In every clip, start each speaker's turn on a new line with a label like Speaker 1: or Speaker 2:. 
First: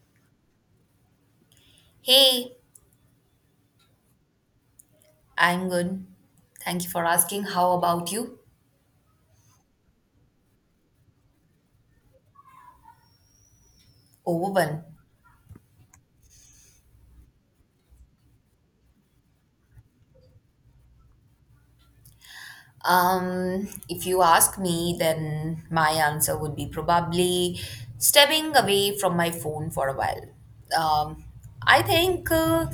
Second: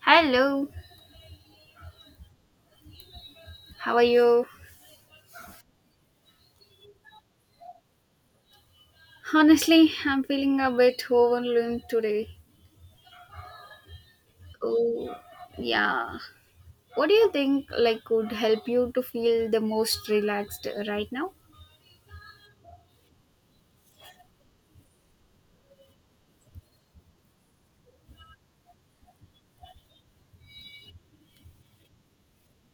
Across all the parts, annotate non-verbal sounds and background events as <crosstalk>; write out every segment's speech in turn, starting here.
Speaker 1: Hello,
Speaker 2: Hey,
Speaker 1: how are you?
Speaker 2: I'm good. Thank you for asking. How about you?
Speaker 1: Honestly, I'm feeling a bit overwhelmed today.
Speaker 2: Overwhelmed.
Speaker 1: Oh, yeah. What do you think like would help you to feel the most relaxed right now?
Speaker 2: If you ask me, then my answer would be probably stepping away from my phone for a while. Um, I think uh,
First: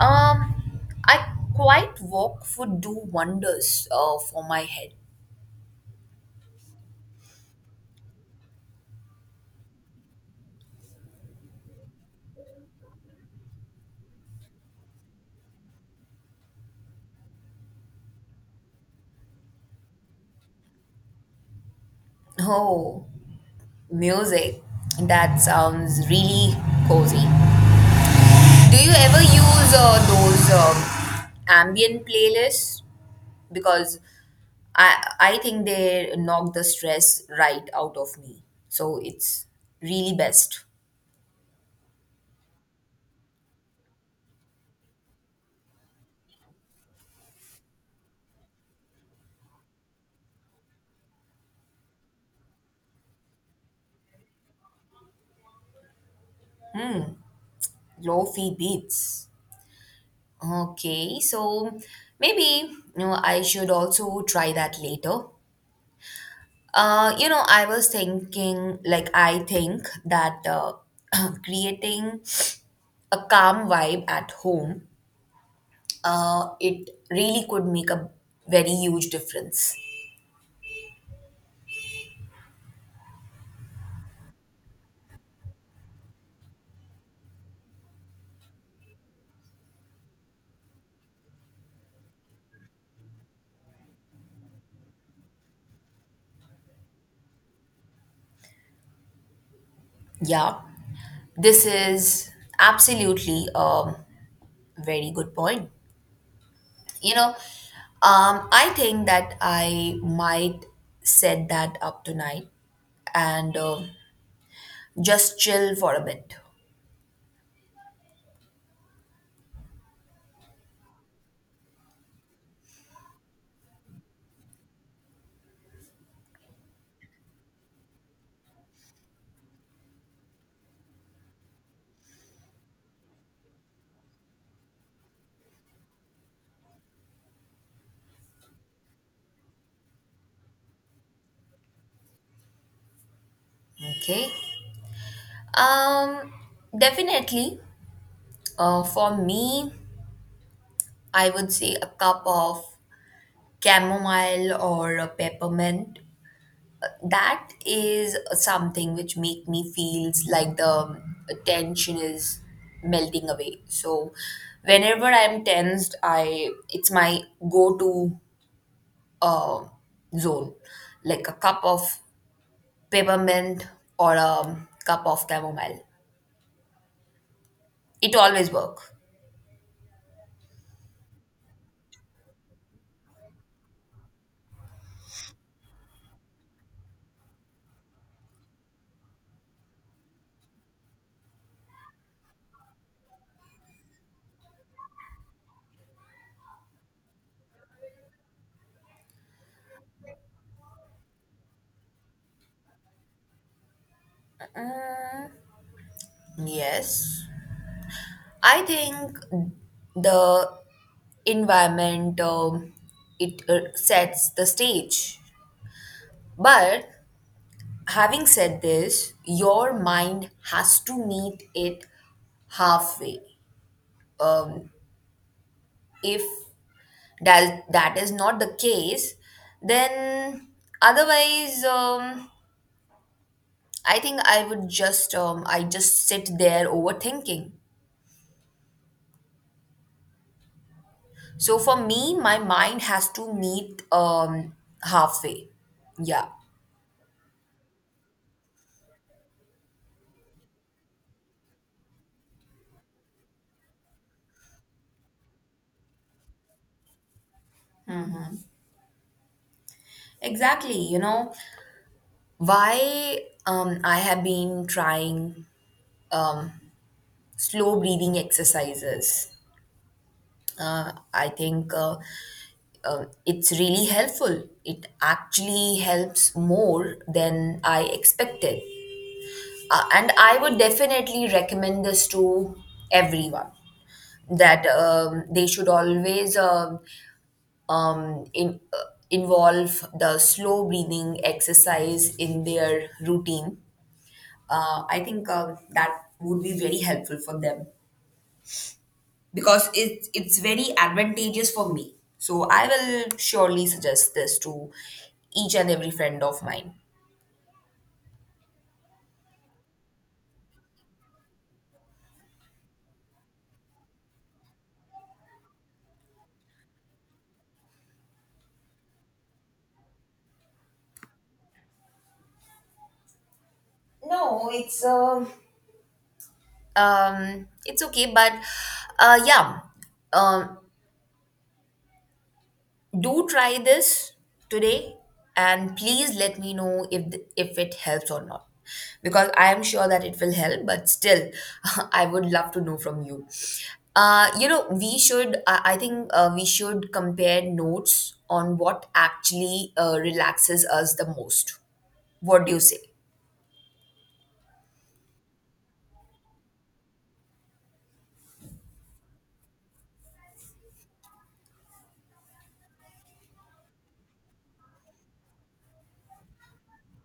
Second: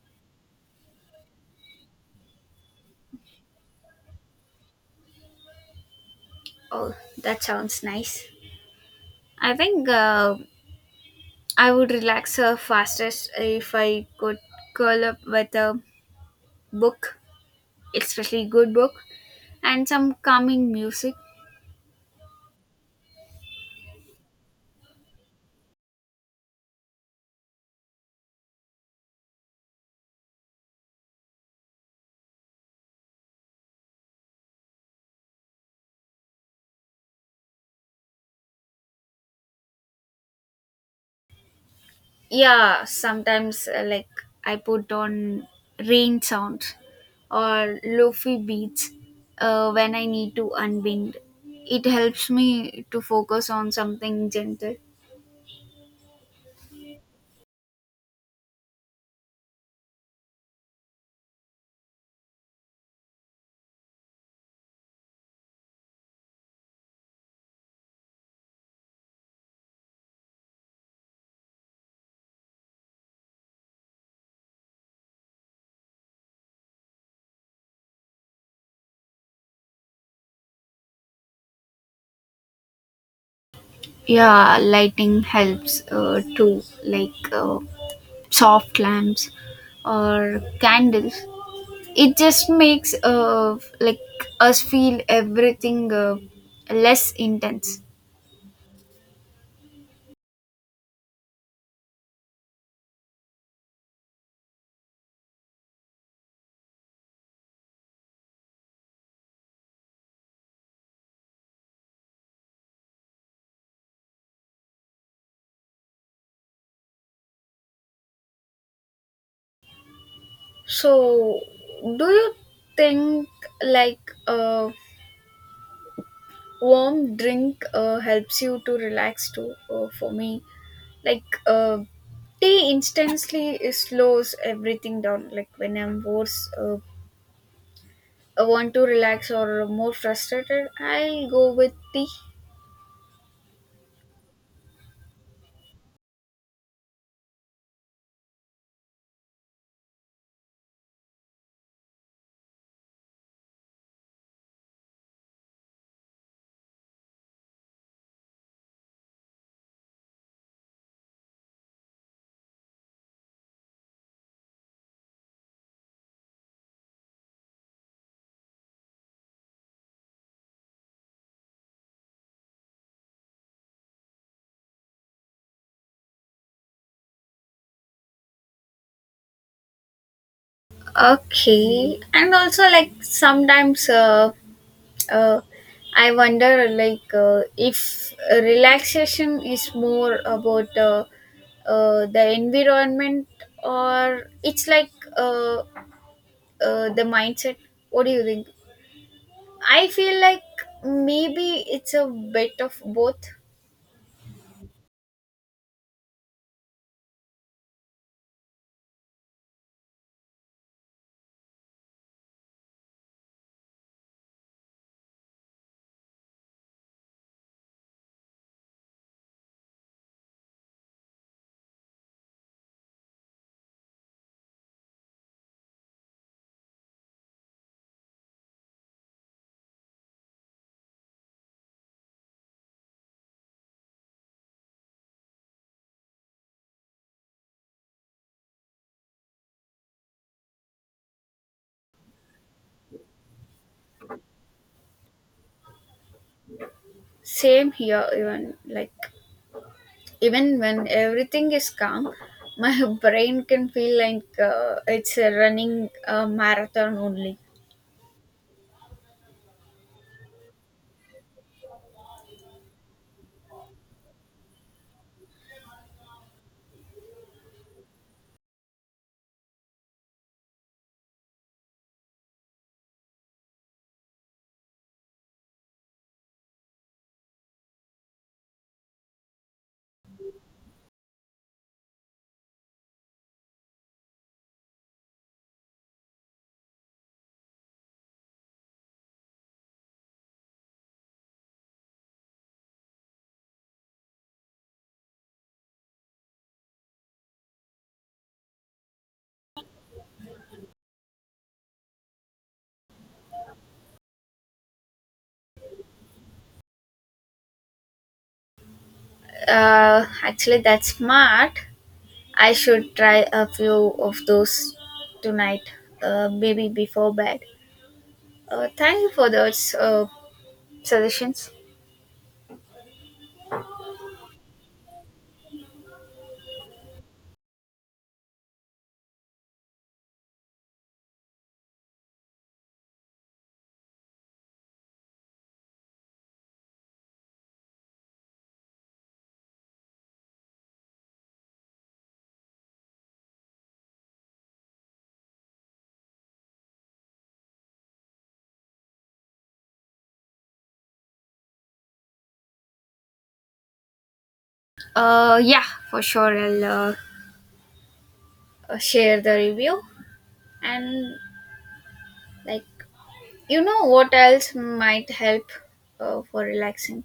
Speaker 2: um, I quite walk would do wonders for my head.
Speaker 1: Oh, that sounds nice. I think I would relax fastest if I could curl up with a book, especially good book, and some calming music.
Speaker 2: Oh, music. That sounds really cozy. Do you ever use those ambient playlists? because I I think they knock the stress right out of me. So it's really best.
Speaker 1: Yeah, sometimes, like I put on rain sounds or lofi beats when I need to unwind. It helps me to focus on something gentle.
Speaker 2: Lofi beats. Okay, so maybe you know I should also try that later. You know, I was thinking, like, I think that <clears throat> creating a calm vibe at home, it really could make a very huge difference.
Speaker 1: Yeah, lighting helps too, like soft lamps or candles. It just makes, like, us feel everything less intense.
Speaker 2: Yeah. This is absolutely a very good point. You know, I think that I might set that up tonight and just chill for a bit.
Speaker 1: So, do you think like a warm drink helps you to relax too? For me, like tea instantly slows everything down. Like when I'm worse, I want to relax or more frustrated, I'll go with tea.
Speaker 2: Okay. Um, Definitely. For me, I would say a cup of chamomile or a peppermint. That is something which make me feels like the tension is melting away. So whenever I'm tensed, I it's my go-to uh, zone, like a cup of peppermint or a cup of chamomile. It always work.
Speaker 1: Okay, and also like sometimes, uh, I wonder, like, if relaxation is more about, the environment, or it's like, uh, the mindset. What do you think? I feel like maybe it's a bit of both.
Speaker 2: Yes, I think the environment, it sets the stage. But having said this, your mind has to meet it halfway. Um, if that is not the case, then otherwise, I think I would just I just sit there overthinking. So for me, my mind has to meet halfway. Yeah,
Speaker 1: Same here, even like even when everything is calm, my <laughs> brain can feel like it's a running marathon only.
Speaker 2: exactly. You know why, I have been trying um, slow breathing exercises. I think It's really helpful. It actually helps more than I expected. And I would definitely recommend this to everyone that they should always um, in, uh, involve the slow breathing exercise in their routine. I think That would be very helpful for them. Because it's very advantageous for me. So I will surely suggest this to each and every friend of mine.
Speaker 1: Actually, that's smart. I should try a few of those tonight, maybe before bed. Thank you for those suggestions.
Speaker 2: No, it's okay, but uh, yeah, um, do try this today and please let me know if it helps or not, because I am sure that it will help, but still <laughs> I would love to know from you. You know, we should, I think we should compare notes on what actually relaxes us the most. What do you say?
Speaker 1: Yeah, for sure. I'll share the review, and like, you know what else might help for relaxing.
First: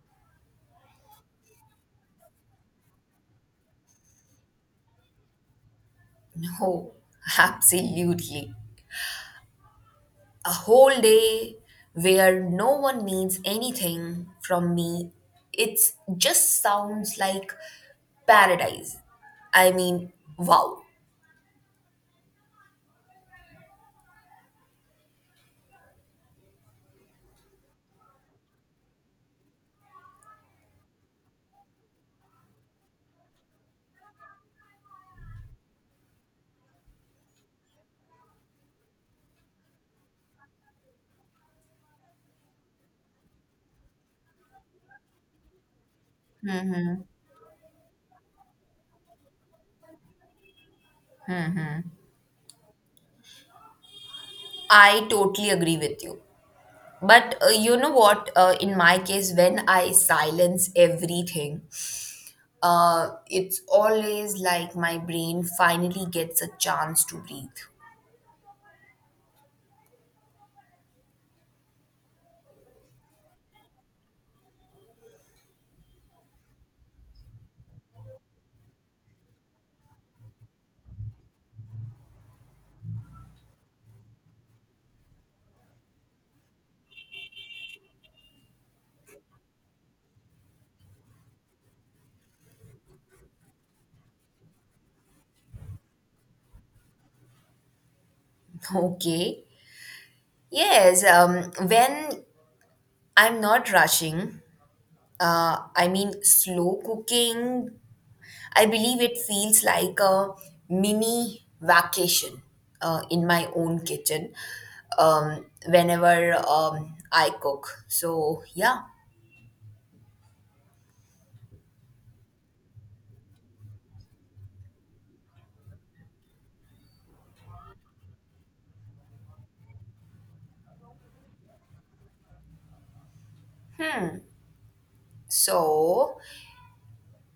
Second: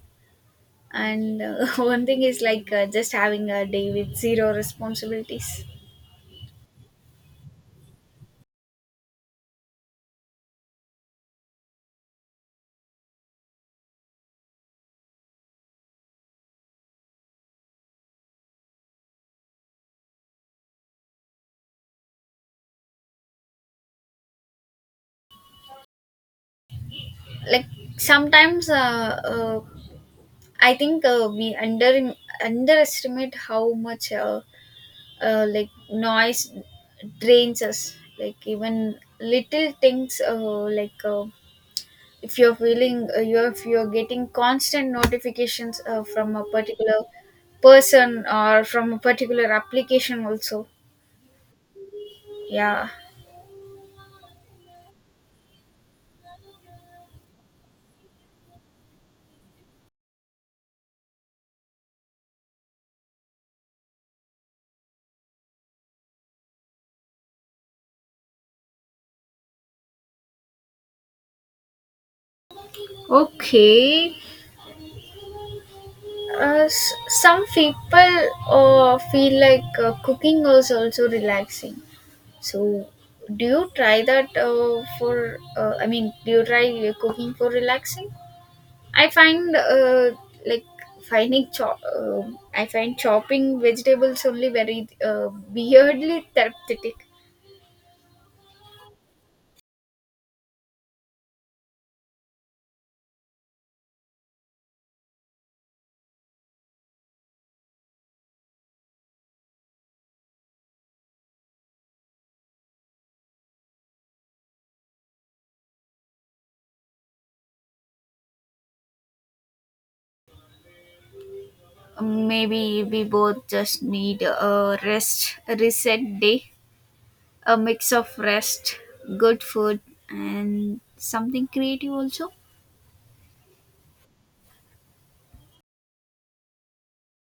Speaker 1: And <laughs> one thing is like just having a day with zero responsibilities.
Speaker 2: No, <laughs> absolutely. A whole day where no one needs anything from me, it just sounds like paradise. I mean, wow.
Speaker 1: Like sometimes, uh, I think we underestimate how much, like, noise drains us. Like even little things, like, if you're feeling, you if you're getting constant notifications from a particular person or from a particular application also. Yeah.
Speaker 2: I totally agree with you. But you know what, in my case, when I silence everything, it's always like my brain finally gets a chance to breathe.
Speaker 1: Okay. Uh, s- some people feel like cooking is also relaxing. So, do you try that for? I mean, do you try cooking for relaxing? I find, like, finding chop. I find chopping vegetables only very weirdly therapeutic.
Speaker 2: <laughs> Okay. Yes. When I'm not rushing, I mean, slow cooking, I believe it feels like a mini vacation in my own kitchen whenever I cook. So, yeah.
Speaker 1: Maybe we both just need a rest, a reset day, a mix of rest, good food, and something creative also.
Speaker 2: So,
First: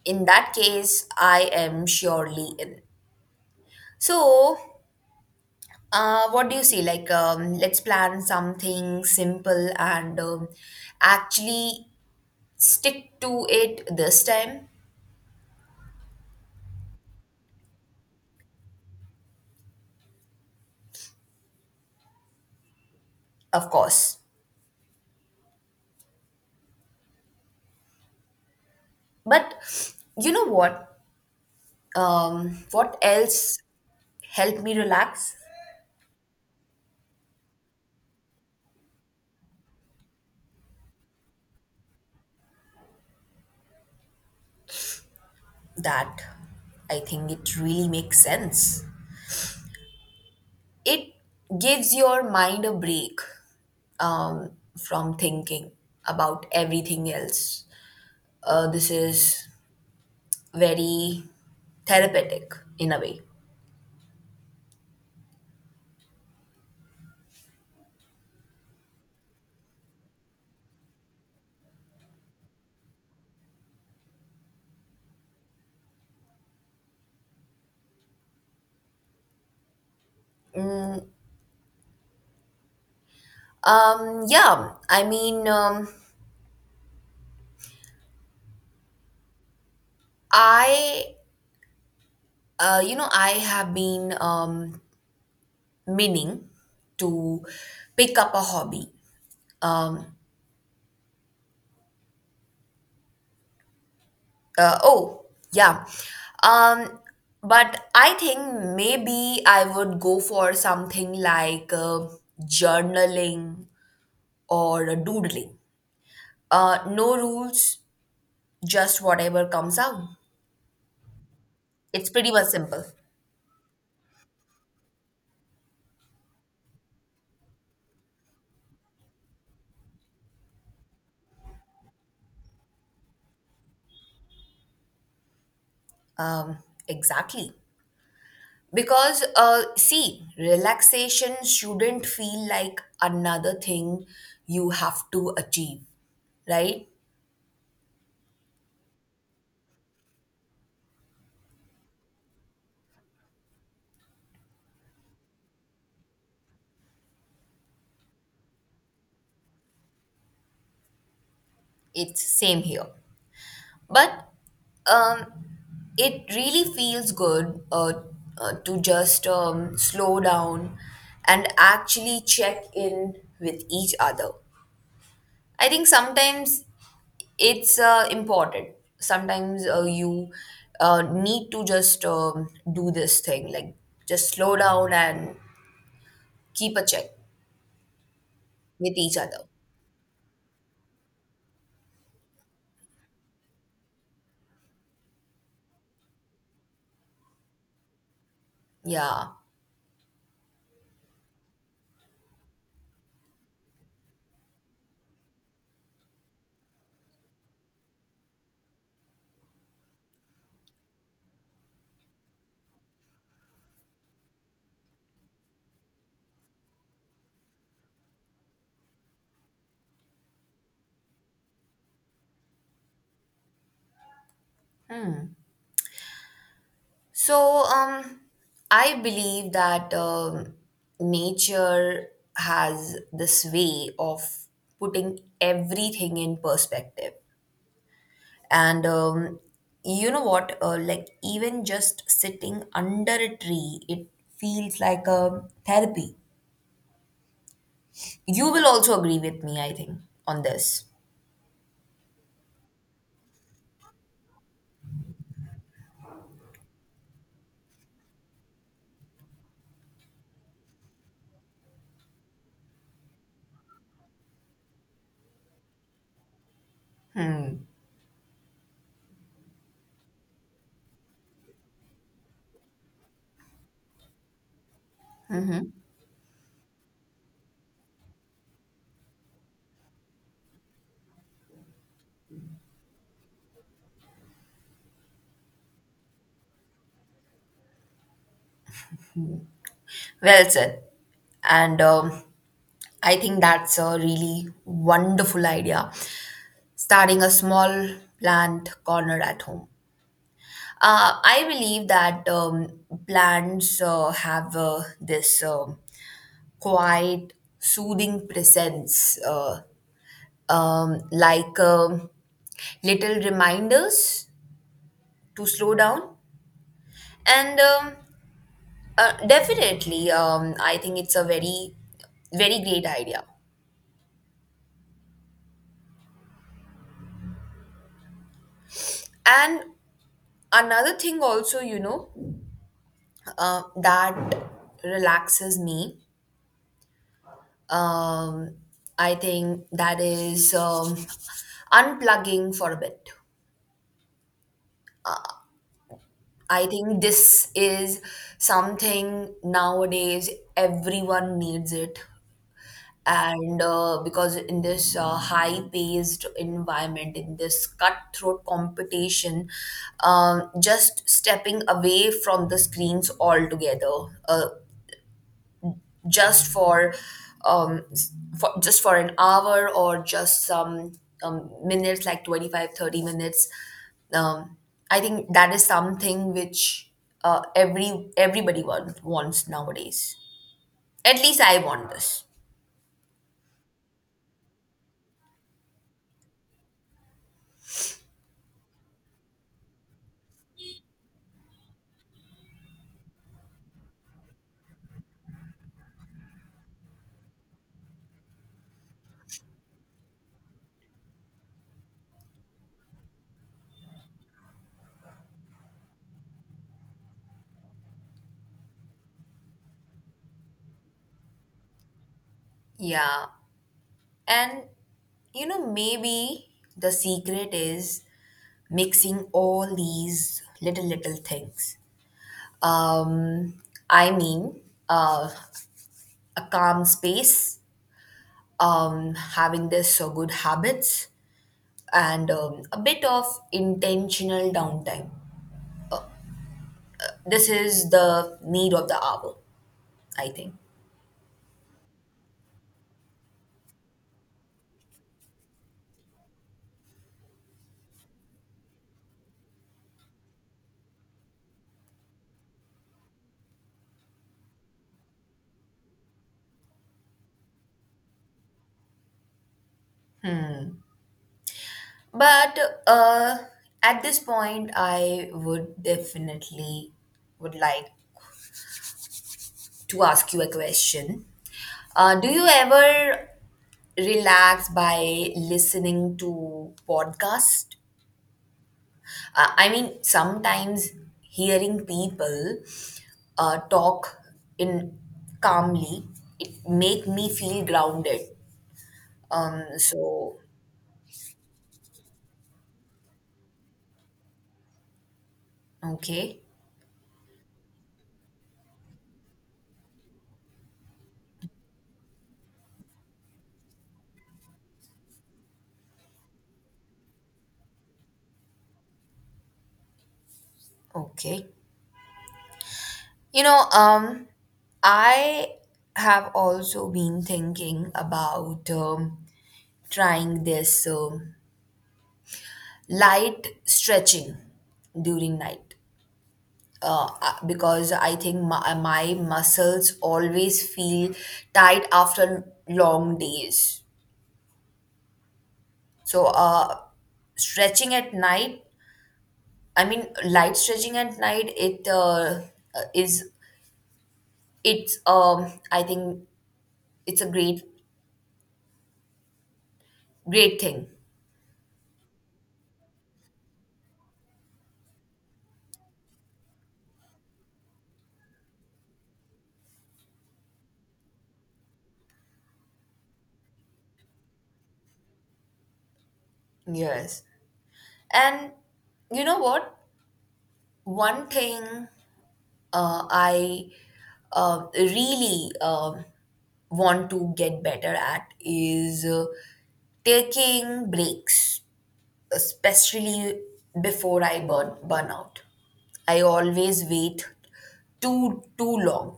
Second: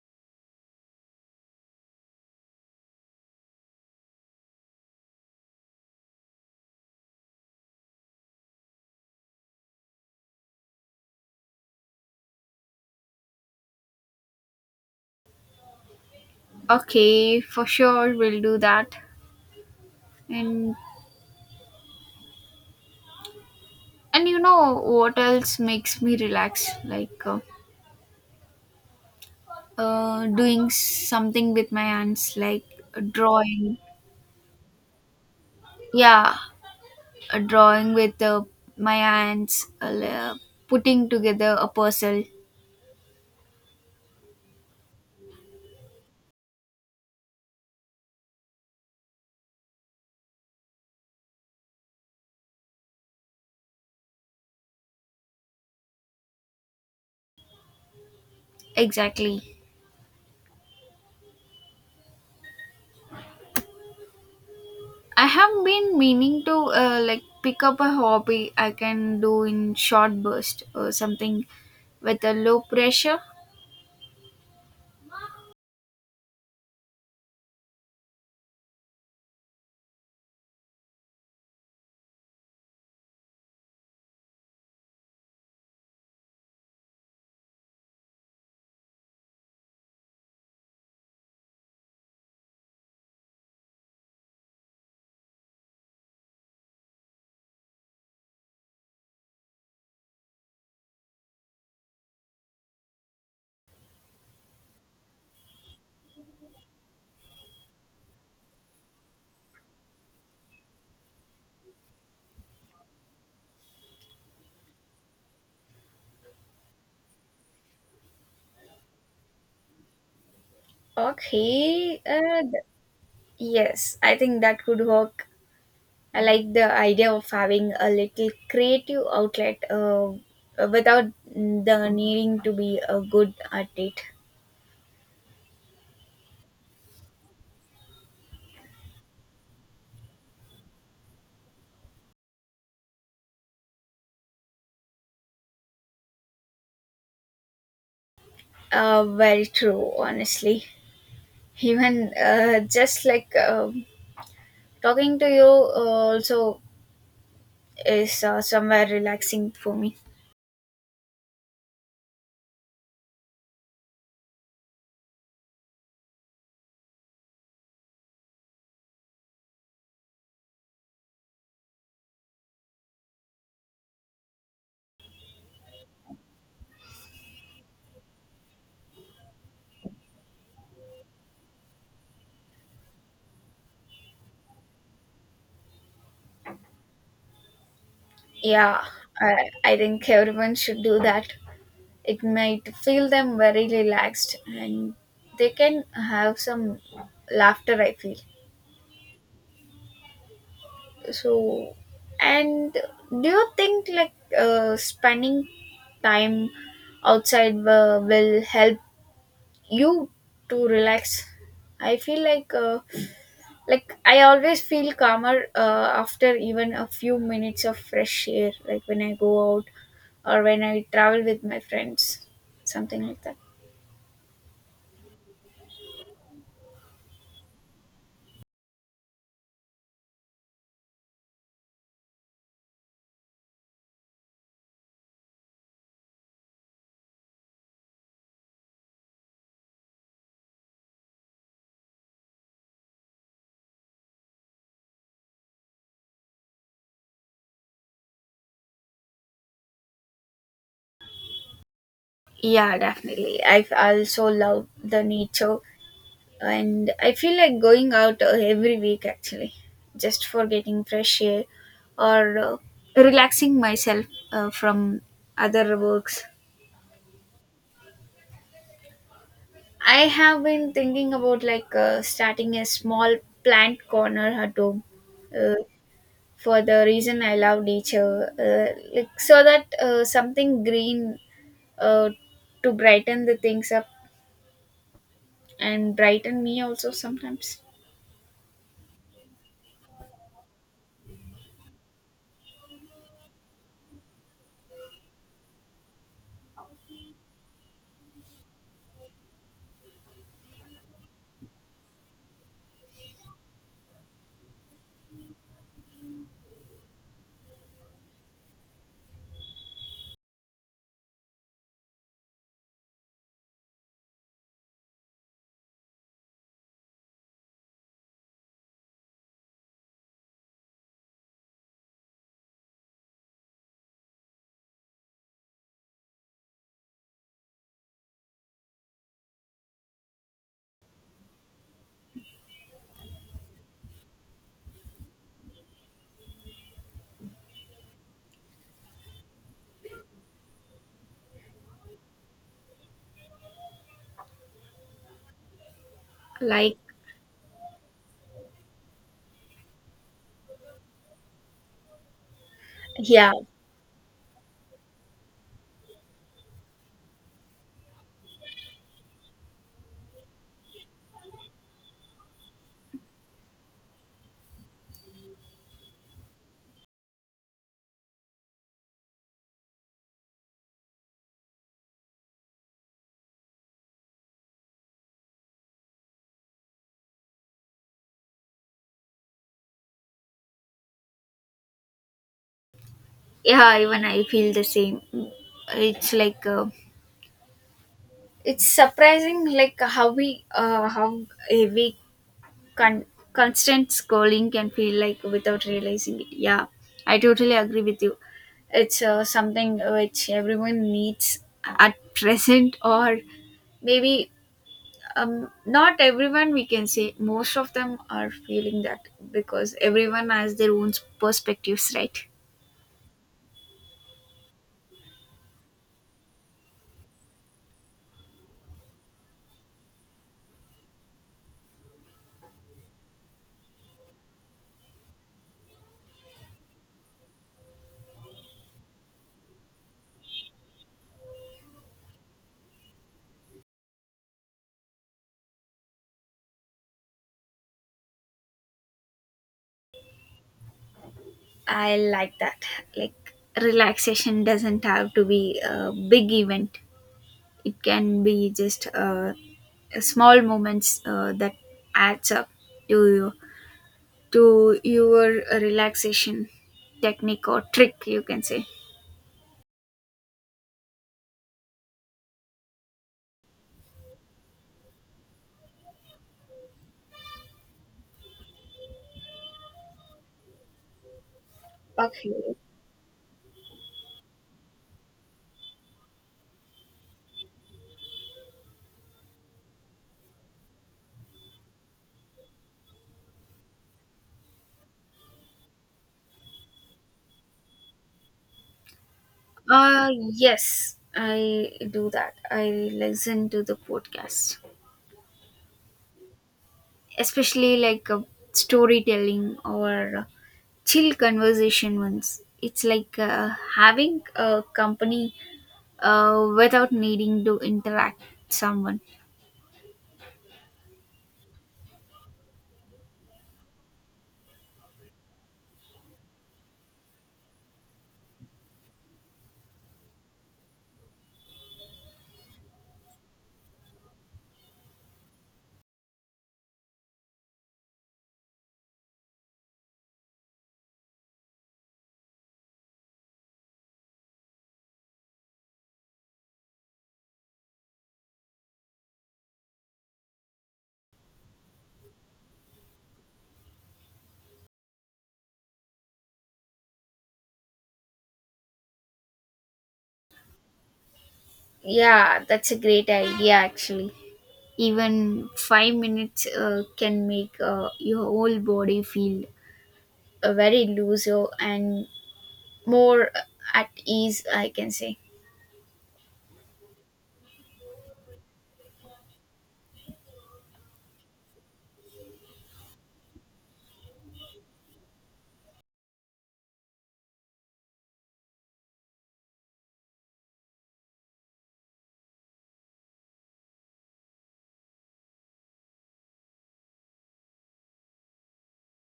Speaker 2: in that case, I am surely in. So, what do you say? Like, let's plan something simple and actually stick to it this time,
Speaker 1: Okay, for sure we'll do that. And
Speaker 2: of course.
Speaker 1: And you know what else makes me relax? Like,
Speaker 2: But you know
Speaker 1: doing
Speaker 2: what?
Speaker 1: something with my hands, like
Speaker 2: What else
Speaker 1: drawing.
Speaker 2: helped me relax?
Speaker 1: Yeah, drawing with my hands, putting together a puzzle.
Speaker 2: That, I think it really makes sense. It gives your mind a break from thinking about everything else. This is
Speaker 1: Exactly.
Speaker 2: very therapeutic in a way.
Speaker 1: I have been meaning to, like, pick up a hobby I can do in short burst or something with a low pressure.
Speaker 2: Um, yeah, I mean, um, I, you know, I have been meaning to pick up a hobby. Um, uh, oh, yeah. Um, but I think maybe I would go for something like journaling or doodling. No rules, just whatever comes out.
Speaker 1: Okay.
Speaker 2: It's pretty much simple.
Speaker 1: Yes, I think that could work. I like the idea of having a little creative outlet without the needing to be a good at it.
Speaker 2: Um, exactly. Because, see, relaxation shouldn't feel like another thing you have to achieve, right?
Speaker 1: Very true, honestly. Even, just like talking to you also is somewhere relaxing for me.
Speaker 2: It's same here. But um, it really feels good to just slow down and actually check in with each other. I think sometimes it's important. Sometimes you need to just do this thing, like just slow down and keep a check
Speaker 1: Yeah,
Speaker 2: with each other.
Speaker 1: I think everyone should do that. It might feel them very relaxed and they can have some laughter, I feel.
Speaker 2: Yeah.
Speaker 1: So, and do you think like spending time outside will help you to relax? I feel like, like, I always feel calmer after even a few minutes of fresh air, like when I go out, or when I travel with my friends, something like that.
Speaker 2: So, I believe that nature has this way of putting everything in perspective. And you know what? Like, even just sitting under a tree, it feels like a therapy. You will also agree with me, I think, on this.
Speaker 1: Yeah, definitely. I also love the nature, and I feel like going out every week actually, just for getting fresh air or relaxing myself from other works. I have been thinking about, like, starting a small plant corner at home uh, for the reason I love nature, like so that something green uh, to brighten the things up and brighten me also sometimes.
Speaker 2: Well said. And I think that's a really wonderful idea. Starting a small plant corner at home. I believe that plants have this quiet, soothing presence, like little reminders to slow down. And definitely, I think it's a very, very great idea. And another thing, also, you know, that relaxes me, Um, I think that is unplugging for a bit. I
Speaker 1: Like
Speaker 2: think this is something nowadays everyone needs it.
Speaker 1: yeah,
Speaker 2: And because in this high paced environment, in this cutthroat competition, just stepping away from the screens altogether, just for um s- for just for an hour or just some minutes, like 25, 30 minutes, um, I think that is something which everybody wants nowadays. At least I want this.
Speaker 1: yeah, even I feel the same. It's like, it's surprising like how we, how heavy con- constant scrolling can feel like without realizing it. Yeah, I totally agree with you. It's something which everyone needs at present, or maybe, not everyone, we can say most of them are feeling that, because everyone has their own perspectives, right?
Speaker 2: Yeah, and you know, maybe the secret is mixing all these little little things. um i mean uh, a calm space, having this good habits, and a bit of intentional downtime. This is the need of the hour, I think.
Speaker 1: I like that. Like relaxation doesn't have to be a big event. It can be just small moments that adds up to you, to your relaxation technique or trick, you can say.
Speaker 2: But uh, at this point, I would definitely would like to ask you a question. Do
Speaker 1: Okay.
Speaker 2: you ever relax by listening to podcast? I mean, sometimes hearing people talk in calmly, it make me feel grounded. Um, so
Speaker 1: Yes, I do that. I listen to the podcast,
Speaker 2: okay,
Speaker 1: especially like storytelling or chill conversation ones. It's like having a company without needing to interact with someone.
Speaker 2: okay. You know, I have also been thinking about trying this light stretching during night. Because I think my muscles always feel tight after long days. So, stretching at night, I mean, light stretching at night, uh, is, I think it's a great, great thing.
Speaker 1: Yeah, that's a great idea actually. Even 5 minutes can make your whole body feel very looser and more at ease, I can say.
Speaker 2: Yes. And you know what? One thing I really want to get better at is taking breaks, especially before I burn out. I always wait too long.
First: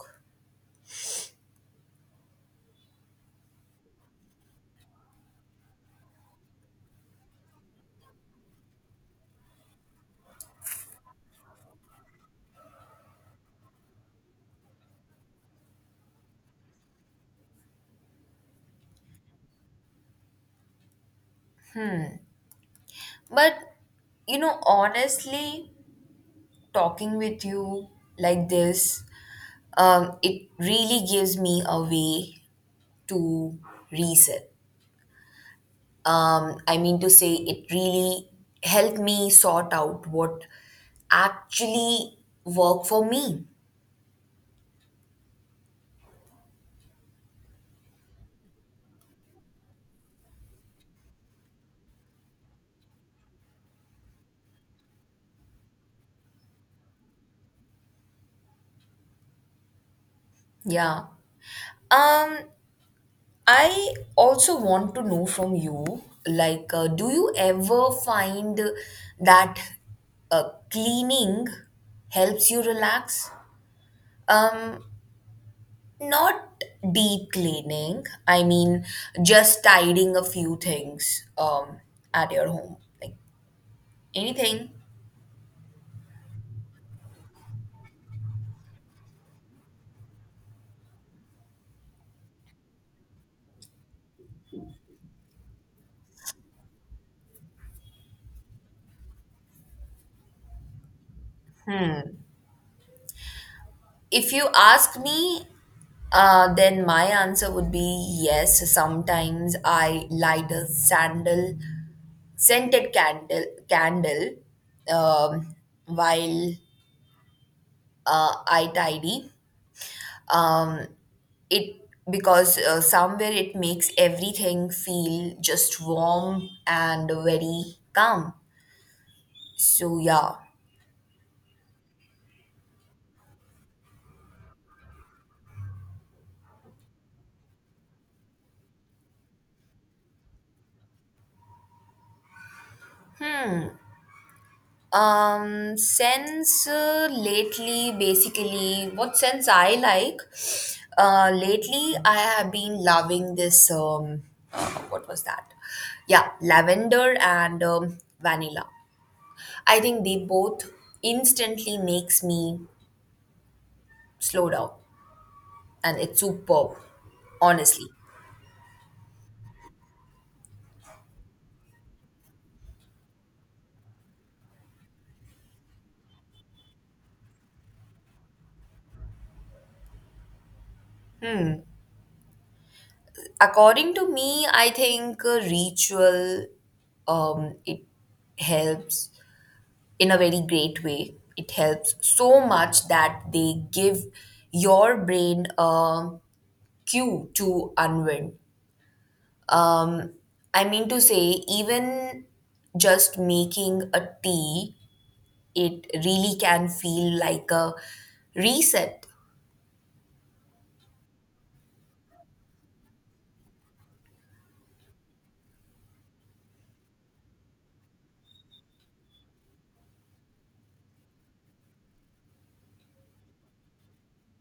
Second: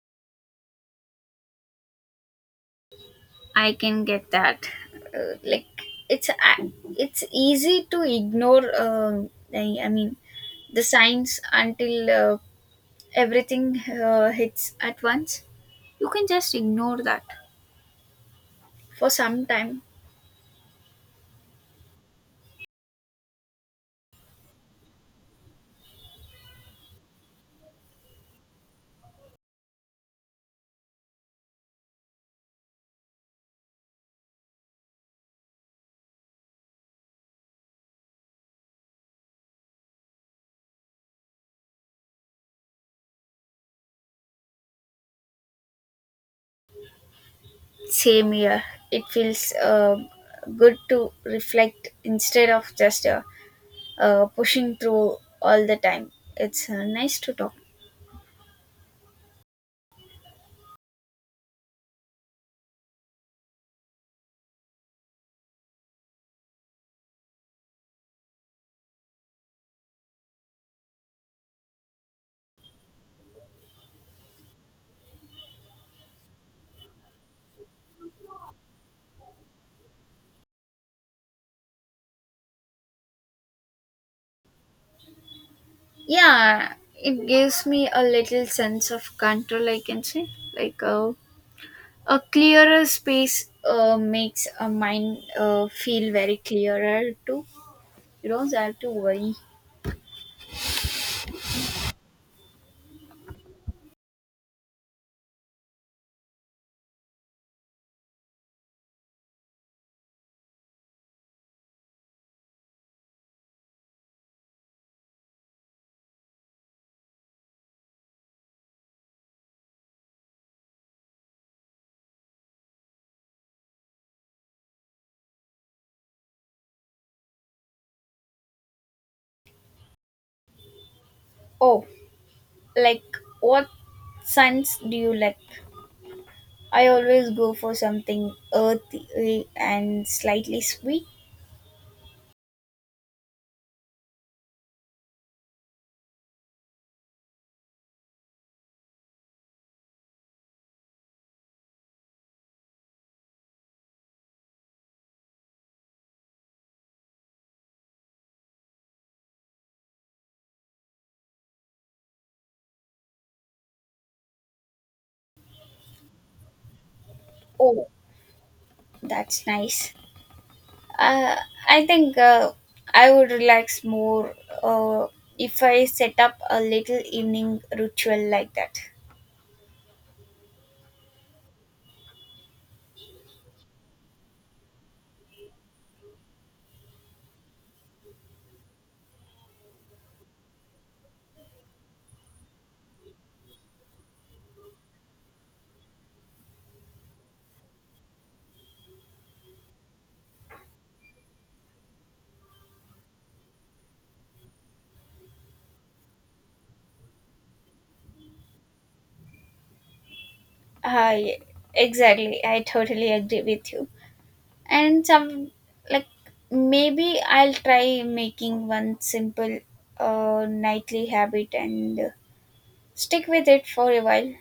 Speaker 1: I can get that. Like it's a- it's easy to ignore. I mean the signs until everything hits at once. You can just ignore that. For some time,
Speaker 2: But you know, honestly, talking with you like this, it really gives me a way to reset. I mean to say, it really helped me sort out what actually worked for me.
Speaker 1: same year, it feels good to reflect instead of just, pushing through all the time. It's nice to talk.
Speaker 2: Yeah. Um, I also want to know from you, like, do you ever find that cleaning helps you relax? Um, Not deep cleaning. I mean, just tidying a few things at your home, like anything.
Speaker 1: Yeah, it gives me a little sense of control, I can say. Like a clearer space. Makes a mind feel very clearer too. You don't have to worry.
Speaker 2: If you ask me, then my answer would be yes. Sometimes I light a sandal scented candle um, while I tidy. Um, it because somewhere it makes everything feel just warm and very calm. So yeah,
Speaker 1: Oh, like, what scents do you like? I always go for something earthy and slightly sweet.
Speaker 2: Scents lately, basically, what sense I like? Lately, I have been loving this. What was that? Yeah, lavender and vanilla. I think they both instantly makes me slow down, and it's superb, honestly.
Speaker 1: Oh, that's nice. Uh, I think I would relax more uh, if I set up a little evening ritual like that.
Speaker 2: Hmm. According to me, I think ritual, it helps in a very great way. It helps so much that they give your brain a cue to unwind. Um, I mean to say, even just making a tea, it really can feel like a reset.
Speaker 1: I Exactly. I totally agree with you. And some like, maybe I'll try making one simple nightly habit and stick with it for a while.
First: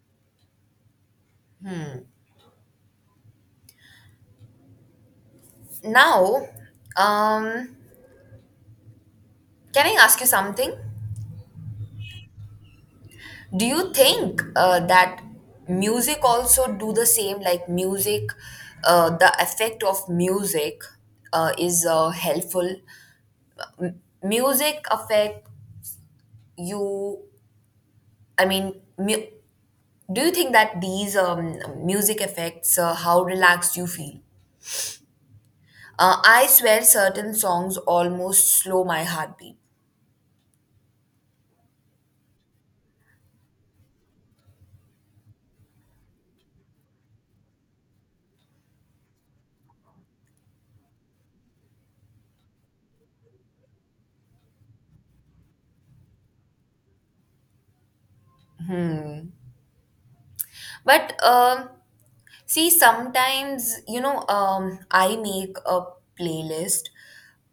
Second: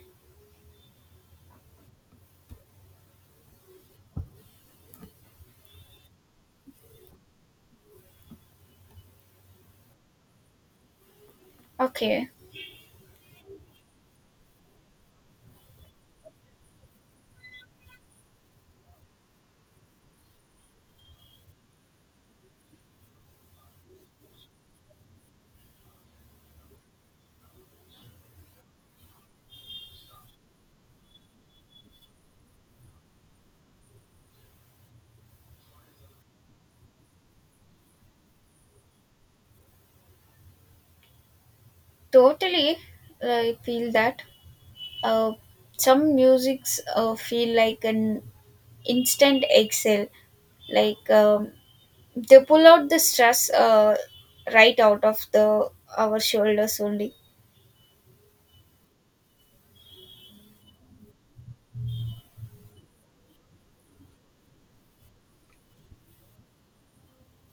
Speaker 2: Now, um, can I ask you something?
Speaker 1: Okay,
Speaker 2: Do you think that music also do the same? Like music, the effect of music is helpful. Music affect you. I mean, do you think that these music affects how relaxed you feel? I swear, certain songs almost slow my heartbeat.
Speaker 1: totally. I feel that uh, some musics feel like an instant exhale, like, they pull out the stress right out of the our shoulders only.
Speaker 2: But See, sometimes, you know, I make a playlist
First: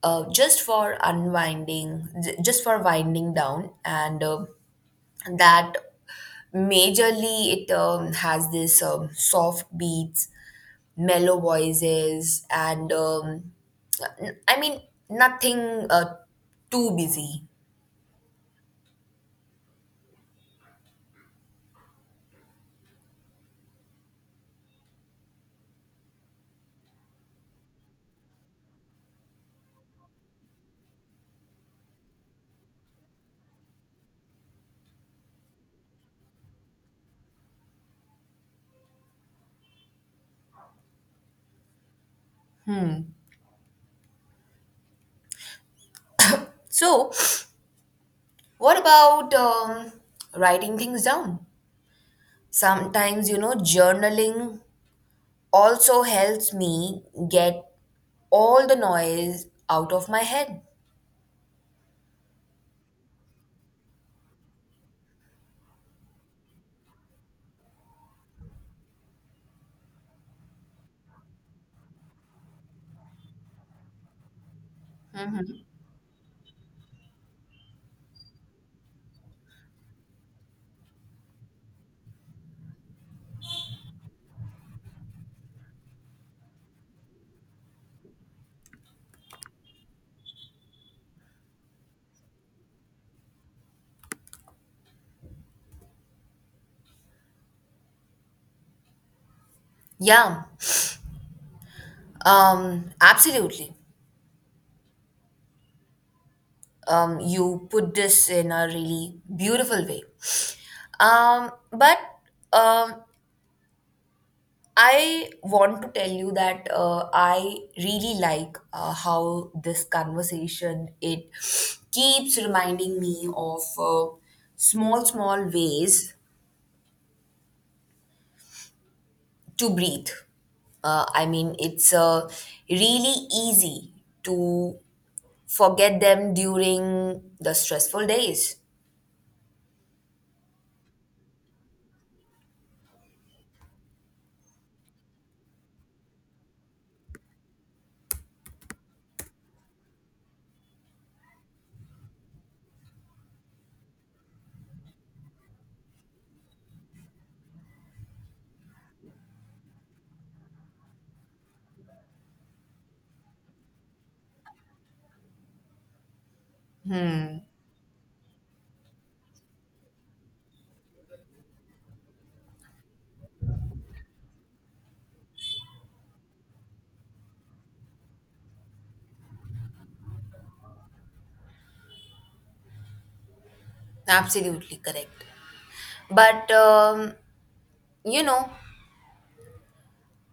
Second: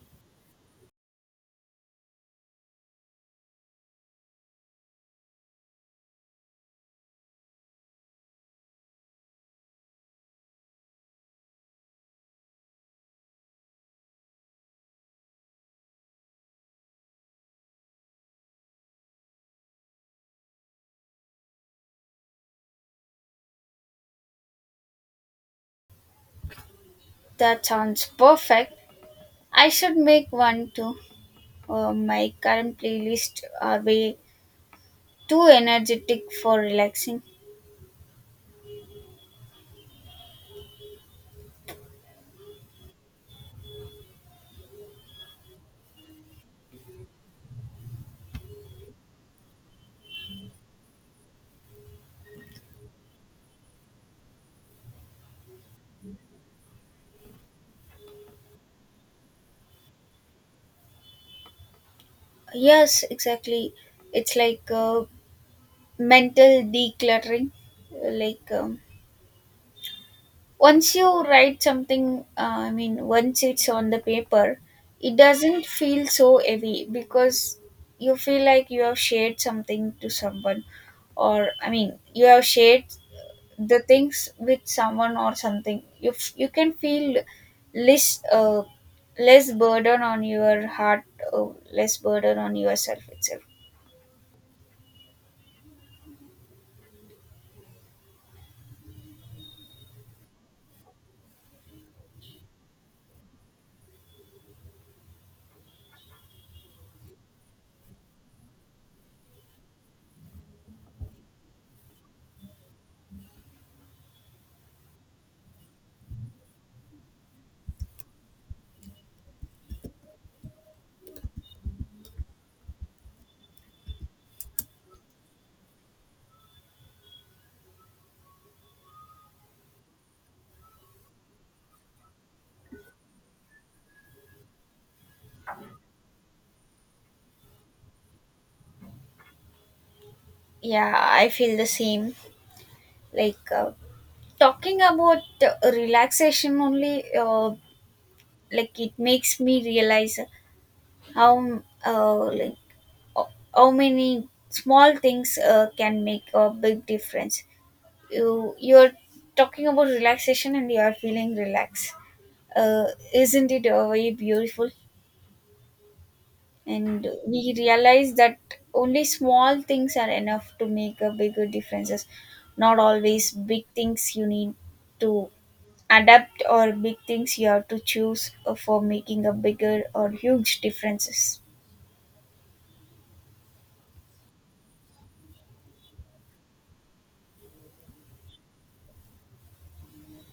Speaker 2: just for winding down, and that majorly it has this soft beats, mellow voices, and I mean, nothing too busy.
Speaker 1: That sounds perfect. I should make one too. My current playlist are way too energetic for relaxing.
Speaker 2: So, what about writing things down? Sometimes, you know, journaling also helps me get all the noise out of my head.
Speaker 1: Yes, exactly. It's like, mental decluttering, like, once you write something, I mean, once it's on the paper, it doesn't feel so heavy, because you feel like you have shared something to someone, or I mean you have shared the things with someone or something you, you can feel less, less burden on your heart, uh, less burden on yourself itself.
Speaker 2: Yeah, absolutely. You put this in a really beautiful way. But um, I want to tell you that I really like how this conversation it keeps reminding me of small, small ways to breathe. I mean, it's really easy to forget them during the stressful days.
Speaker 1: Yeah, I feel the same. Like, talking about relaxation only, like, it makes me realize how, like, uh, how many small things can make a big difference. You're talking about relaxation and you are feeling relaxed, uh, isn't it very beautiful? And
Speaker 2: Hmm,
Speaker 1: we realize that only small things are enough to make a bigger differences, not always big things you need to adapt, or big things you have to choose for making a bigger or huge differences.
Speaker 2: absolutely correct. But, you know,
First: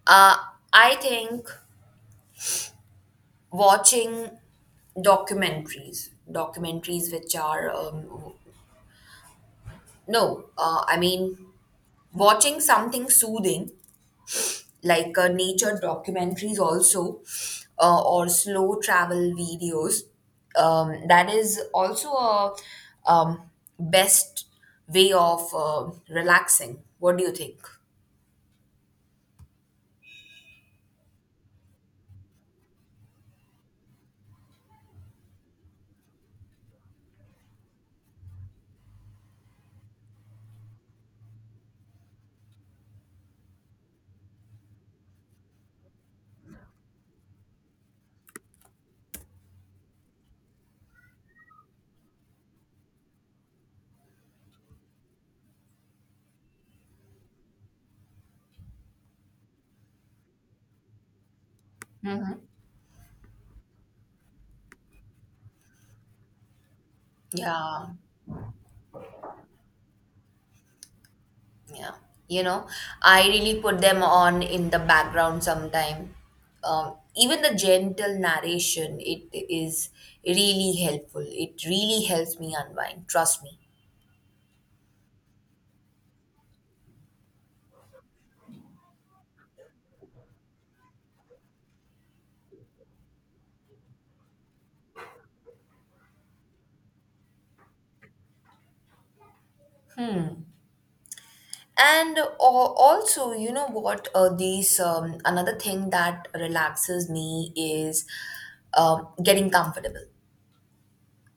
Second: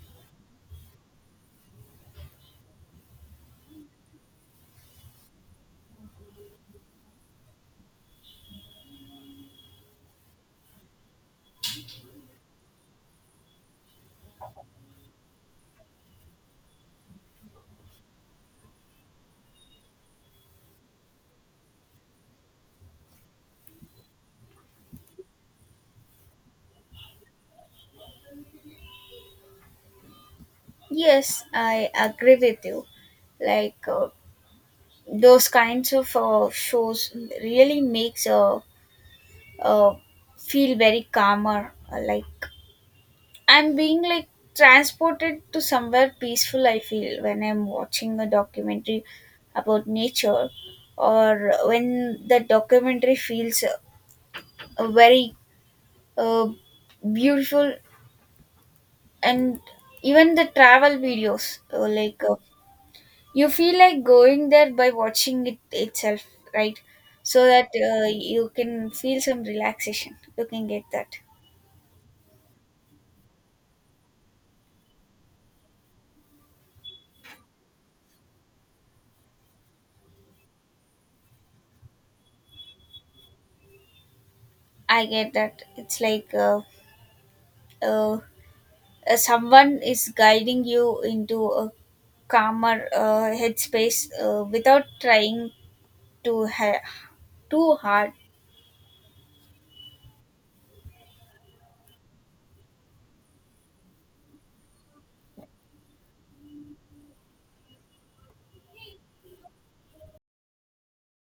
Speaker 2: uh, I think watching documentaries which are, no, I mean, watching something soothing, like nature documentaries also, or slow travel videos, that is also a um, best way of relaxing. What do you think?
Speaker 1: Yes, I agree with you. Like, those kinds of shows really makes, uh, feel very calmer. Like I'm being like transported to somewhere peaceful, I feel, when I'm watching a documentary about nature, or when the documentary feels, very uh, beautiful. And even the travel videos, like, you feel like going there by watching it itself, right? So that
Speaker 2: Yeah,
Speaker 1: you can feel some relaxation, you can get that.
Speaker 2: yeah, you know, I really put them on in the background sometime. Even the gentle narration, it is really helpful. It really helps me unwind, trust me.
Speaker 1: I get that. It's like, uh, someone is guiding you into a calmer headspace without trying to ha- too hard.
Speaker 2: And also, you know what? These Another thing that relaxes me is getting comfortable.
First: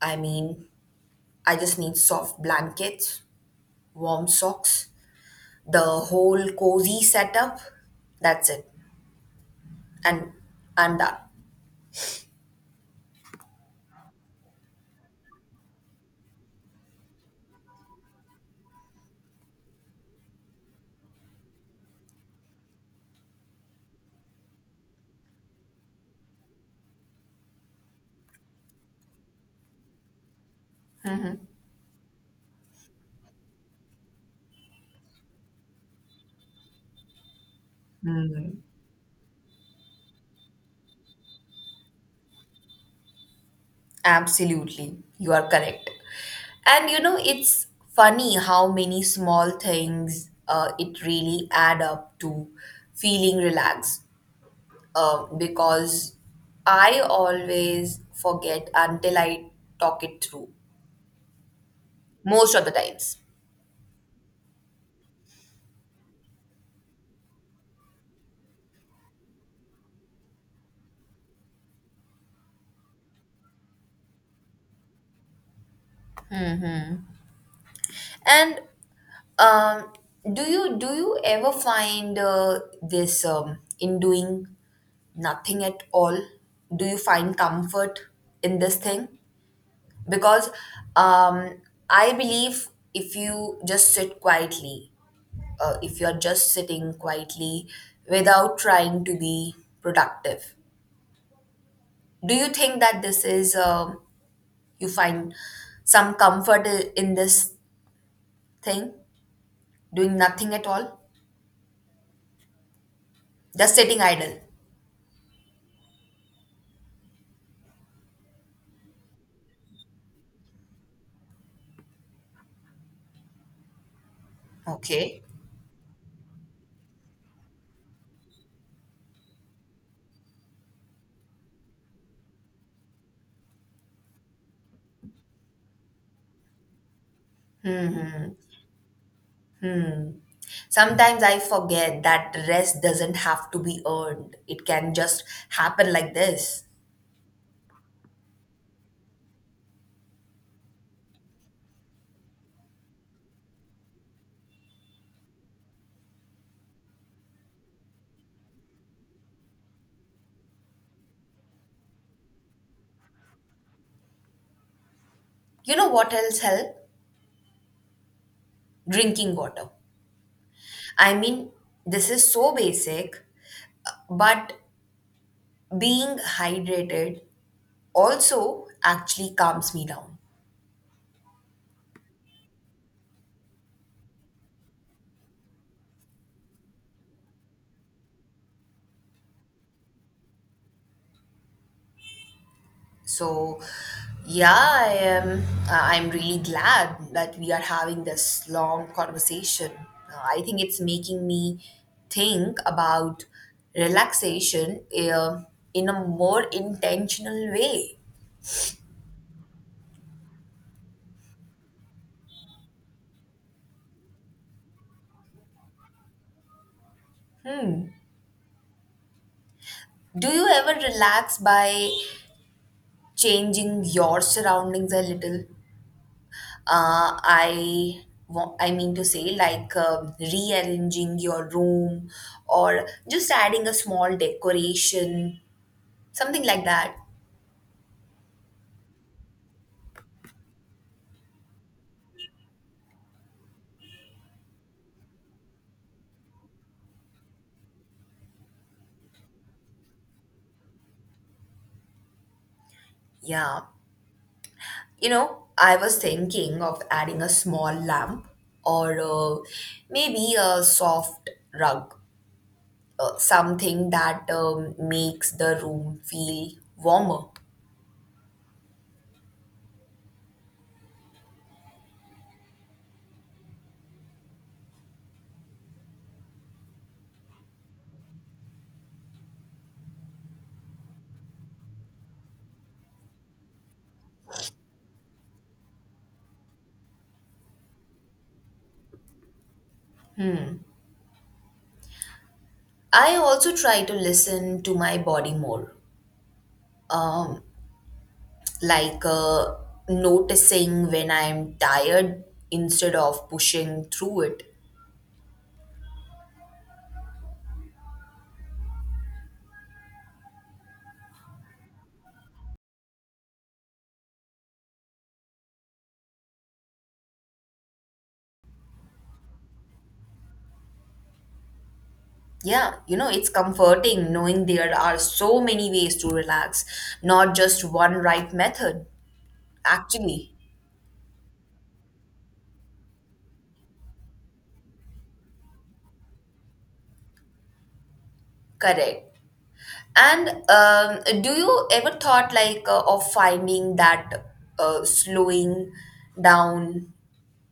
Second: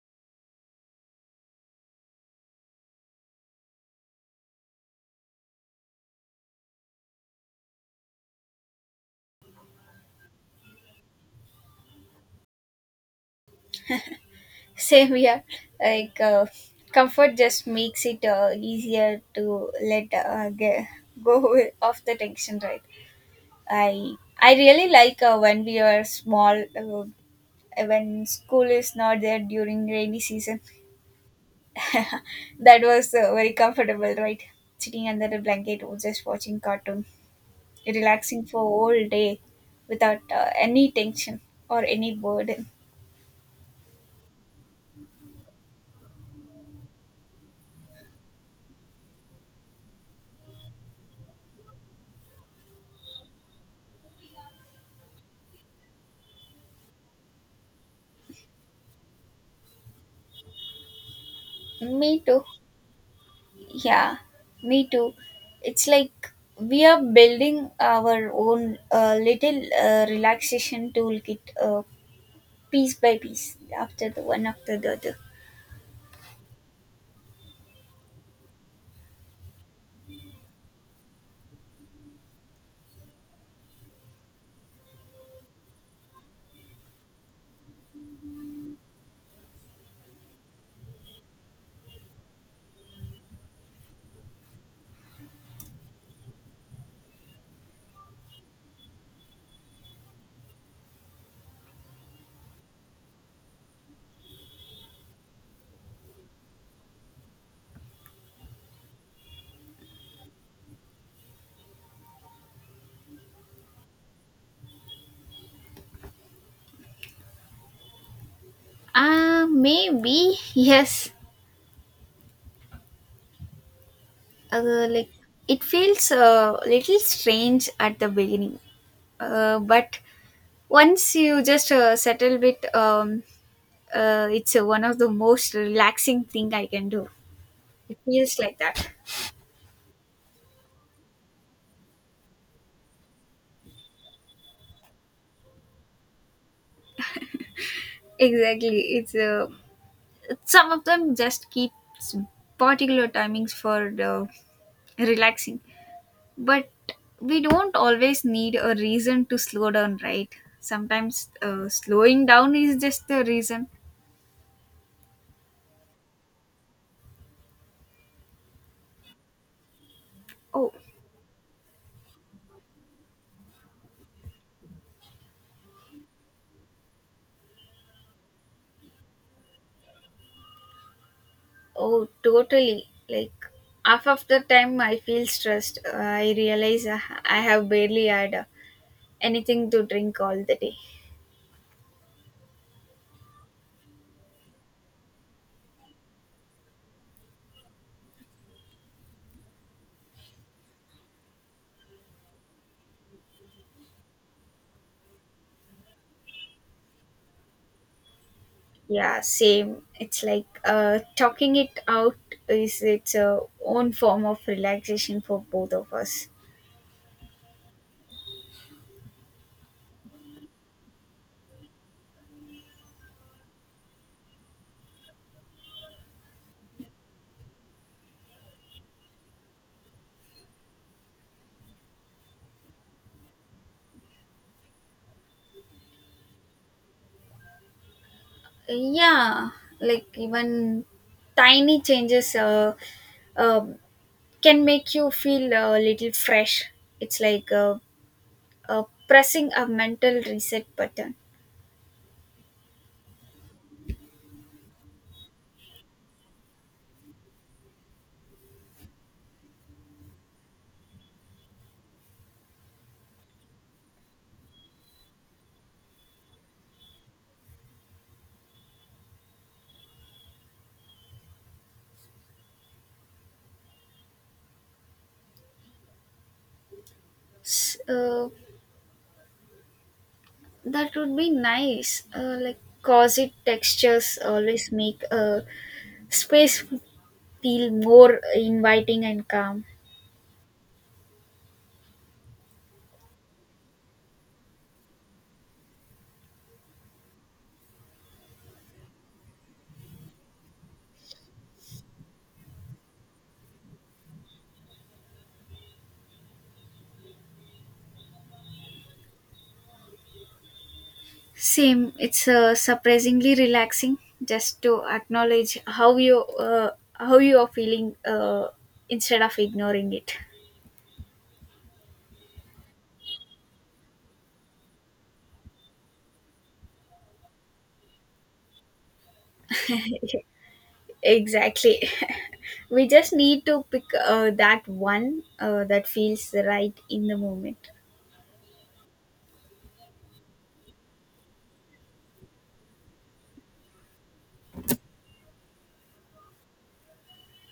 Speaker 2: I mean, I just need soft blankets, warm socks, the whole cozy setup. That's it, and I'm done.
Speaker 1: Same here. Like, comfort just makes it easier to let, go off the tension, right? I I really like when we are small, when school is not there during rainy season. <laughs> That was very comfortable, right? Sitting under the blanket, or just watching cartoon, relaxing for
Speaker 2: Hmm.
Speaker 1: whole day, without any tension or any burden.
Speaker 2: Absolutely, you are correct. And you know, it's funny how many small things it really add up to feeling relaxed. Because I always forget until I talk it through
Speaker 1: Me too.
Speaker 2: most of the times.
Speaker 1: Yeah, me too. It's like we are building our own little relaxation toolkit piece by piece, after the one after the other.
Speaker 2: And um, do you ever find this in doing nothing at all? Do you find comfort in this thing? Because um, I believe if you just sit quietly, if you're just sitting quietly without trying to be productive. Do you think that this is, you find some comfort in this thing, doing nothing at all, just sitting idle?
Speaker 1: Maybe, <laughs> yes. Like
Speaker 2: Okay.
Speaker 1: it feels a little strange at the beginning, but once you just settle bit, it's one of the most relaxing thing I can do. It feels like that.
Speaker 2: Sometimes I forget that rest doesn't have to be earned. It can just happen like this.
Speaker 1: Exactly, it's some of them just keep s- particular timings for the relaxing, but we don't always need a reason to slow down, right? Sometimes slowing down is just the reason.
Speaker 2: You know what else help? Drinking water.
Speaker 1: Oh,
Speaker 2: I mean, this is so basic, but being hydrated also actually calms me down.
Speaker 1: oh, totally. Like half of the time I feel stressed, I realize I have barely had anything to drink all the day.
Speaker 2: So, yeah, I am. I'm really glad that we are having this long conversation. I think it's making me think about relaxation in a more intentional way.
Speaker 1: Yeah, same. It's like talking it out is its own form of relaxation for both of us.
Speaker 2: Hmm. Do you ever relax by changing your surroundings a little? I I mean to say, like rearranging your room or just adding a small decoration. Something like that.
Speaker 1: Yeah, like even tiny changes, uh, can make you feel a little fresh. It's like, pressing a mental reset button.
Speaker 2: Yeah. You know, I was thinking of adding a small lamp or maybe a soft rug, something that makes the room feel warmer.
Speaker 1: S- uh, that would be nice, like cozy textures always make a space feel more inviting and calm.
Speaker 2: I also try to listen to my body more, um, like noticing when I'm tired instead of pushing through it.
Speaker 1: Same. It's surprisingly relaxing just to acknowledge how you are feeling, instead of ignoring it.
Speaker 2: Yeah, you know, it's comforting knowing there are so many ways to relax, not just one right method.
Speaker 1: <laughs>
Speaker 2: Actually,
Speaker 1: Exactly. <laughs> We just need to pick that one that feels right in the moment.
Speaker 2: correct. And Do you ever thought of finding that slowing down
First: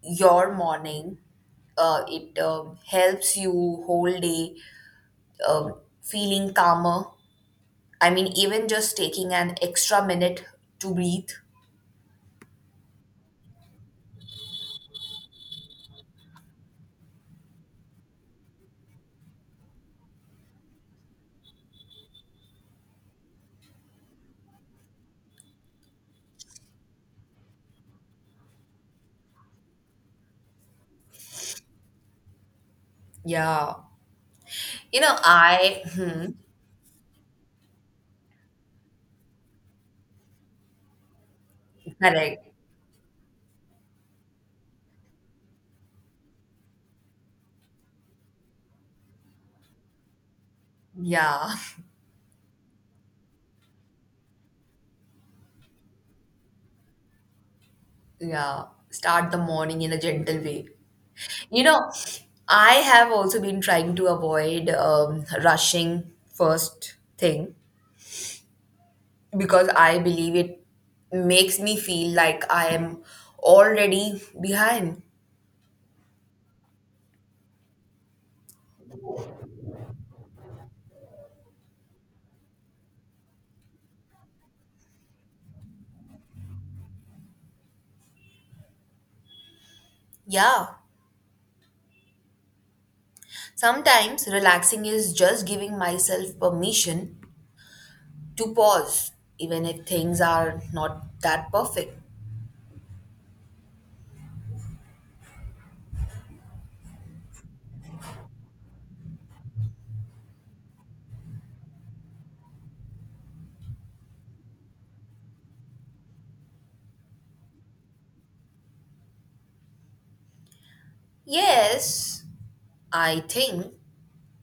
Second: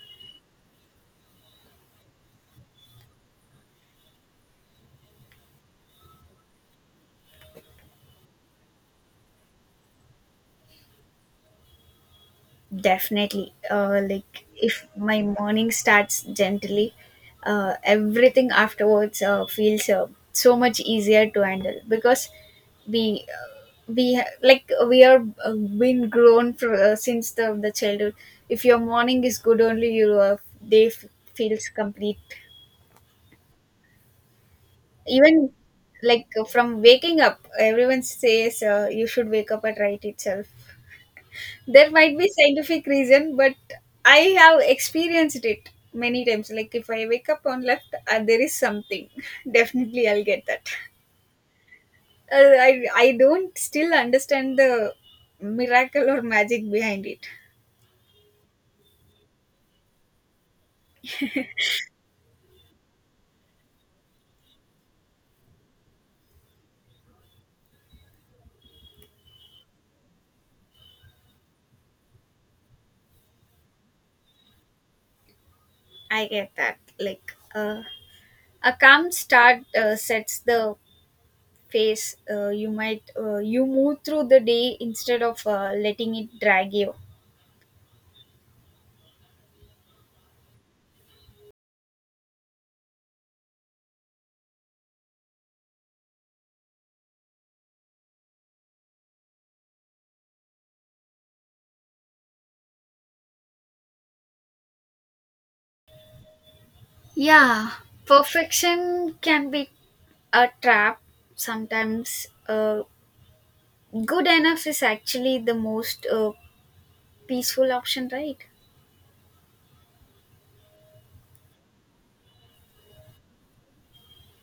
Speaker 2: your morning? It helps you whole day, um, feeling calmer. I mean, even just taking an extra minute to breathe.
Speaker 1: Definitely. Like if my morning starts gently, everything afterwards feels so much easier to handle, because like we are been grown for, since the childhood. If your morning is good, only your day f- feels complete.
Speaker 2: Yeah. You know,
Speaker 1: Even
Speaker 2: I, <laughs>
Speaker 1: like, from waking up, everyone says you should wake up at right itself. There might be
Speaker 2: correct.
Speaker 1: scientific reason, but I have experienced it many times. Like if I wake up on left, there is something, <laughs> definitely I'll get that.
Speaker 2: Yeah,
Speaker 1: I don't still understand the miracle or magic behind it.
Speaker 2: <laughs> yeah. Start the morning in a gentle way. You know, I have also been trying to avoid rushing first thing because I believe it makes me feel like I am already behind.
Speaker 1: I get that, like, a calm start sets the pace, you might, you move through the day instead of letting it drag you.
Speaker 2: Yeah. Sometimes relaxing is just giving myself permission to pause, even if things are not that perfect.
Speaker 1: Yeah, perfection can be a trap. Sometimes good enough is actually the most peaceful option, right?
Speaker 2: Yes, I think,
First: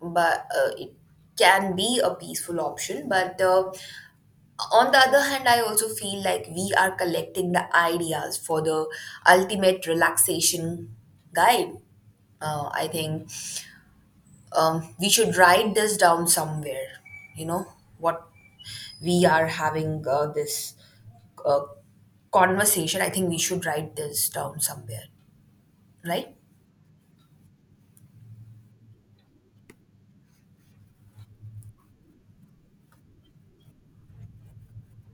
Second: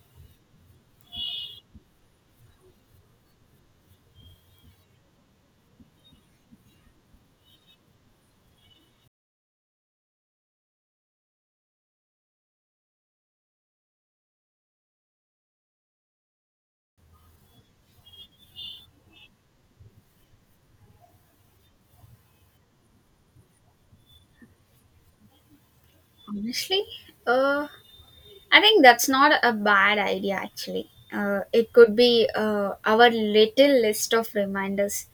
Speaker 2: but it can be a peaceful option, but on the other hand, I also feel like we are collecting the ideas for the ultimate relaxation guide. I think we should write this down somewhere. You know what, we are having this uh, conversation. I think we should write this down somewhere, right?
Speaker 1: Honestly, uh, I think that's not a bad idea actually. It could be our little list of reminders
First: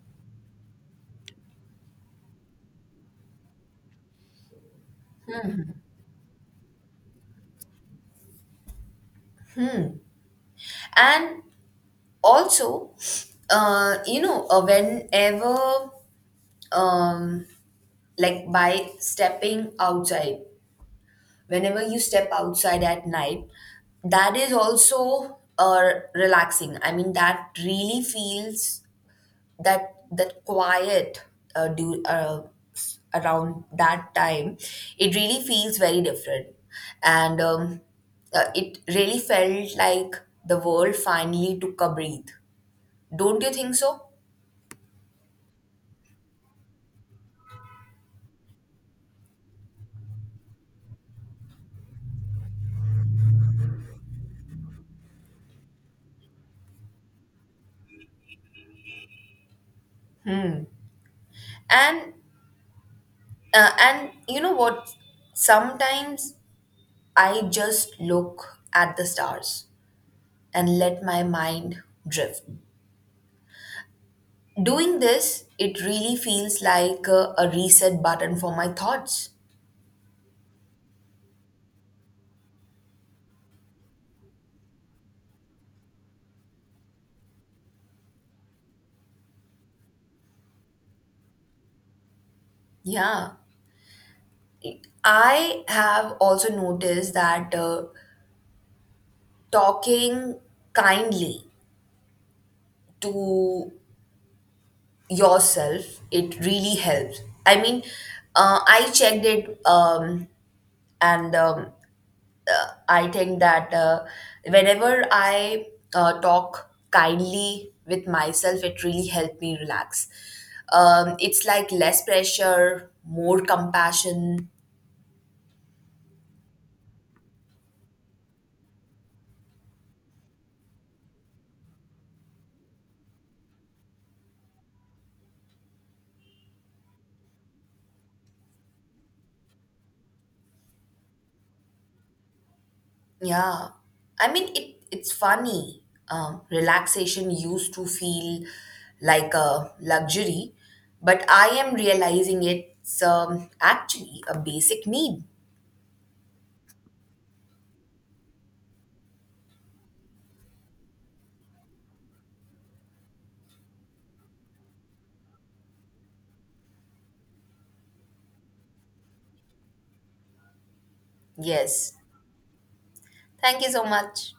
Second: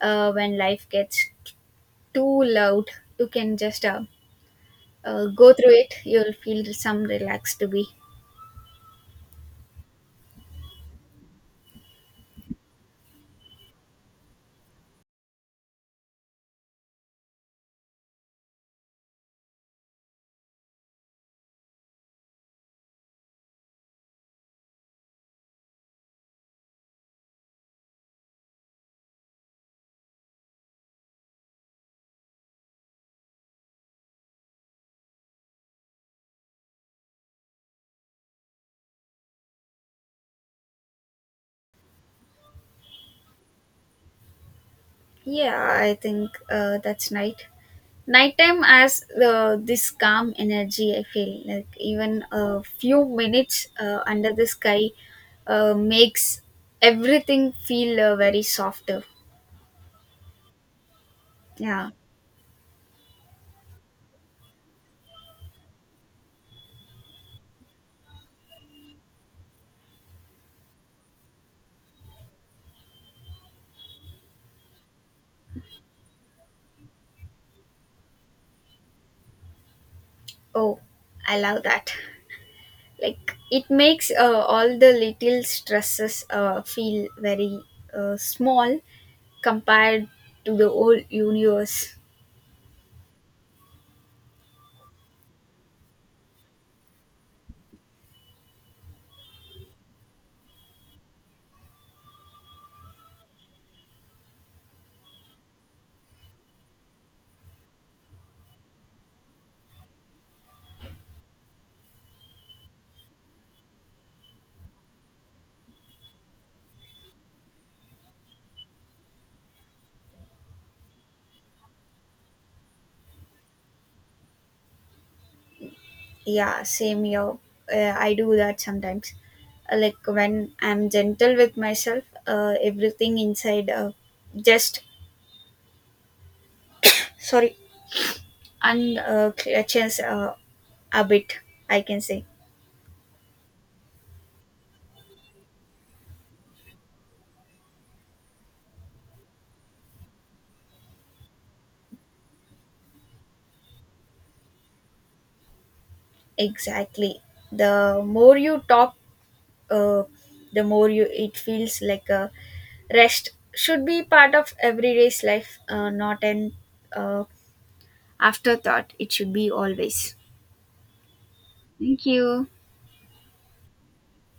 Speaker 1: when life gets too loud. You can just, go through it, you'll feel some relaxed to be.
Speaker 2: And also, you know, whenever, um, like by stepping outside, whenever you step outside at night, that is also relaxing. I mean, that really feels, that quiet, uh, do, uh, around that time it really feels very different. And it really felt like the world finally took a breath. Don't you think so?
Speaker 1: Yeah, I think that's night. Nighttime has this calm energy. I feel like even a few minutes under the sky makes everything feel very softer. Yeah.
Speaker 2: And and you know what, sometimes I just look at the stars and let my mind drift. Doing this, it really feels like a reset button for my thoughts.
Speaker 1: Oh, I love that. Like it makes all the little stresses feel very, small compared to the whole universe.
Speaker 2: Yeah. I have also noticed that talking kindly to yourself, it really helps. I mean, I checked it, and I think that, whenever I talk kindly with myself, it really helped me relax. It's like less pressure, more compassion.
Speaker 1: Yeah, same here. I do that sometimes. Like when I'm gentle with myself, everything inside just sorry and clutches a bit, I can say.
Speaker 2: Yeah, I mean it. It's funny. Relaxation used to feel like a luxury, but I am realizing it's, actually a basic need.
Speaker 1: Exactly. The more you talk, uh, the more you, it feels like a rest should be part of everyday's life, not an uh, afterthought. It should be always.
Speaker 2: Yes.
Speaker 1: Thank you.
Speaker 2: Thank you so much.